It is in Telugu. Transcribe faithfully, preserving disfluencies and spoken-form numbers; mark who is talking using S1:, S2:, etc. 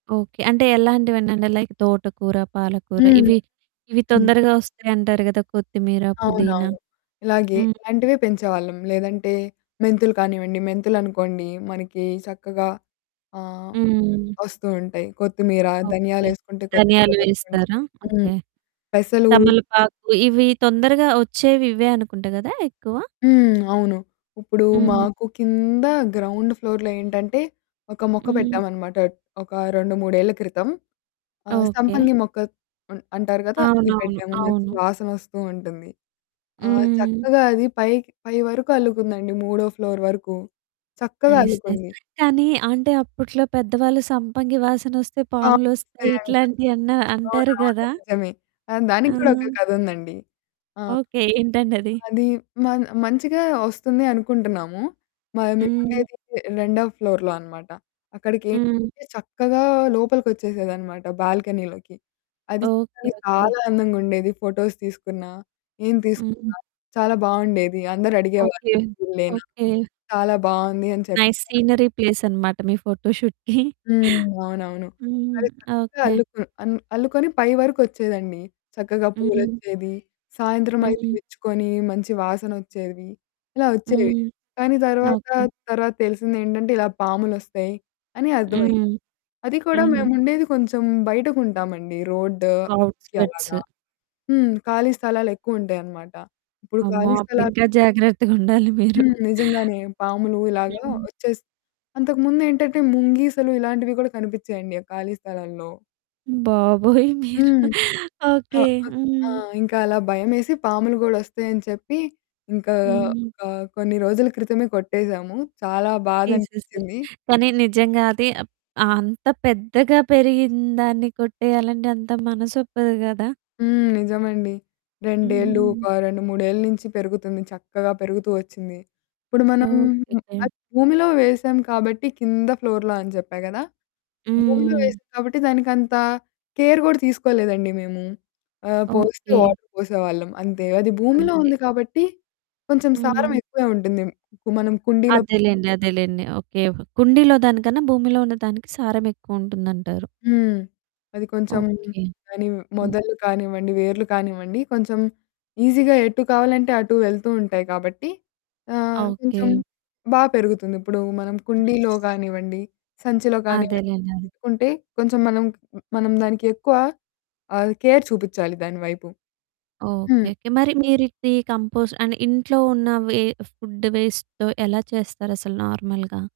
S1: ఓకే. అంటే ఎలాంటివంటంటే లైక్ తోటకూర, పాలకూర,
S2: హ్మ్.
S1: ఇవి, ఇవి
S2: హ్మ్.
S1: తొందరగా ఒస్తాయంటారు కదా! కొత్తిమీర, పుదీనా.
S2: అవునవును. ఇలాగే
S1: హ్మ్.
S2: ఇలాంటివే పెంచేవాళ్ళం. లేదంటే మెంతులు కానివ్వండి మెంతులనుకోండి మనకి సక్కగా ఆహ్,
S1: హ్మ్.
S2: ఒస్తూ ఉంటాయి. కొత్తిమీర,
S1: ఓకే.
S2: ధనియాలేసుకుంటే
S1: ధనియాలు
S2: కొత్తిమీర వస్తుంటాది.
S1: వేస్తారా?
S2: హ్మ్
S1: ఓకే.
S2: పెసలు
S1: తమలపాకు ఇవి తొందరగా ఒచ్చేవి ఇవే అనుకుంట గదా! ఎక్కువ.
S2: హ్మ్. అవును. ఇప్పుడు
S1: హ్మ్.
S2: మాకు కీంద గ్రౌండ్ ఫ్లోర్‌లో ఏంటంటే ఒక మొక్క
S1: హ్మ్.
S2: పెట్టామనమాట ఒక రెండు, మూడేళ్ల క్రితం, ఆహ్,
S1: ఓకే.
S2: సంపంగి మొక్క అ అంటారు కదా! అది
S1: అవునవును,
S2: పెట్టాము. మంచి
S1: అవును.
S2: వాసనొస్తూ ఉంటుంది. ఆ!
S1: హ్మ్.
S2: చక్కగా అది పైకి పై వరకు అల్లుకుందండి మూడో ఫ్లోర్ వరకు చక్కగా
S1: నైస్, నైస్.
S2: అల్లుకుంది.
S1: కానీ అంటే అప్పట్లో పెద్దవాళ్ళు సంపంగి వాసనొస్తే పాములొస్తాయి
S2: పాములొస్తాయంటారు.
S1: ఇట్లాంటియి అన్నా
S2: అవును,
S1: అంటారు
S2: అవును.
S1: గదా!
S2: నిజమే. ఆ! దానికి కూడా ఒక
S1: ఆ!
S2: కథ ఉందండి. ఆ!
S1: ఓకే. ఏంటండది?
S2: అది మ మంచిగా ఒస్తుంది అనుకుంటున్నాము. మా
S1: హ్మ్.
S2: మేముండేది రె రెండో ఫ్లోర్‌లో అనమాట.
S1: హ్మ్.
S2: అక్కడికైతే చక్కగా లోపలికొచ్చేసేదనమాట బాల్కనీలోకి. అది,
S1: ఓకే,
S2: అది
S1: ఓకే.
S2: చాలా అందంగుండేది, ఫోటోస్ తీసుకున్న, ఏం
S1: హ్మ్.
S2: తీసుకున్నా చాలా బావుండేది. అందరూ
S1: ఓకే,
S2: అడిగేవాళ్ళు పువులేన
S1: ఓకే.
S2: చాలా బావుంది అని
S1: నైస్
S2: చెప్తారు.
S1: సీనరీ ప్లేస్ అనమాట. మీ ఫోటోషూట్‌కి.
S2: హ్మ్. అవునవును.
S1: హ్మ్.
S2: అది చక్కగా
S1: ఓకే.
S2: అల్లుకు అన్ అల్లుకొని పై వరకొచ్చేదండి. చక్కగా
S1: హ్మ్.
S2: పూలొచ్చేది, సాయంత్రమైతే
S1: హ్మ్.
S2: విచ్చుకొని మంచి వాసనొచ్చేవి, ఇలా వచ్చేవి.
S1: హ్మ్.
S2: కానీ, తర్వాత
S1: ఓకే.
S2: తర్వాత తెలిసిందేంటంటే ఇలా పాములొస్తాయి అని అర్థమైంది.
S1: హ్మ్.
S2: అది కూడా
S1: హ్మ్.
S2: మేముండేది కొంచెం బయటకుంటామండి. రోడ్డూ‌కి
S1: ఔట్‌స్కర్ట్స్.
S2: అలాగా. హ్మ్. ఖాళీ స్థలాలెక్కువుంటాయనమాట. ఇప్పుడు
S1: అమ్మో!
S2: ఖాళీ
S1: అప్పుడు
S2: స్థలా
S1: ఇంక జాగ్రత్తగుండాలి మీరు.
S2: హ్మ్. నిజంగానే పాములు ఇలాగా
S1: హ్మ్.
S2: వచ్చేస్ అంతకుముందేంటంటే ముంగీసలు ఇలాంటివి కూడా కనిపించేయండి ఆ ఖాళీ స్థలాల్లో.
S1: బాబోయ్! మీరు
S2: హ్మ్. ఆ!
S1: ఓకే.
S2: ఉ ఆ!
S1: హ్మ్.
S2: ఇంక అలా భయమేసి పాములు గూడా ఒస్తాయని చెప్పి ఇంకా
S1: హ్మ్.
S2: ఒక కొన్ని రోజుల క్రితమే కొట్టేసాము, చాలా బాధ
S1: తీసేసారు.
S2: అనిపిచింది.
S1: కానీ, నిజంగా అది అప్ అంత పెద్దగా పెరిగిందాన్ని కొట్టేయాలంటే అంత మనసొప్పదు గదా!
S2: హ్మ్. నిజమండి. రెండేళ్ళు
S1: హ్మ్.
S2: ఒక రెండు, మూడేళ్ల నుంచి పెరుగుతుంది చక్కగా పెరుగుతూ ఒచ్చింది. ఇప్పుడు మనం
S1: ఓకేకే.
S2: అది భూమిలో వేసాం కాబట్టి కింద ఫ్లోర్‌లో అని చెప్పా గదా! భూమిలో
S1: హ్మ్.
S2: వేసాం కాబట్టి దానికంత కేర్ కూడా తీసుకోలేదండి మేము. ఆహ్, పోస్తే
S1: ఓకే.
S2: వాటర్ పోసేవాళ్ళం అంతే. అది భూమిలో
S1: అంతే.
S2: ఉంది కాబట్టి కొంచెం సారం
S1: హ్మ్.
S2: ఎక్కువే ఉంటుంది. కు మనం కుండీలో
S1: అదేలెండి, అదేలెండి. ఓకే. కుండీలో దానికన్నా భూమిలో ఉన్నదానికి సారం ఎక్కువుంటుందంటారు.
S2: హ్మ్. అది కొంచెం
S1: ఓకే.
S2: దాని
S1: హ్మ్.
S2: మొదలు కానివ్వండి, వేర్లు కానివ్వండి కొంచెం ఈజీగా ఎటు కావాలంటే అటు వెళ్తూ ఉంటాయి. కాబట్టి, ఆహ్, కొంచెం
S1: ఓకే.
S2: బా పెరుగుతుంది. ఇప్పుడు మనం కుండీలో
S1: నైస్
S2: కానివ్వండి, సంచిలో కానివ్వండి
S1: అదేలెండి. అన్
S2: పెట్టుకుంటే కొంచెం మనం క్ హ్మ్, మనం దానిక్కేక్కువ అది కేర్ చూపిచాలి దాని వైపు. హ్మ్
S1: ఓకేకే. మరి మీరు ఇది కంపోస్ట్ అండ్ ఇంట్లో ఉన్న వే ఫుడ్ వేస్ట్‌తో ఎలా చేస్తారు అసలు నార్మల్‌గా?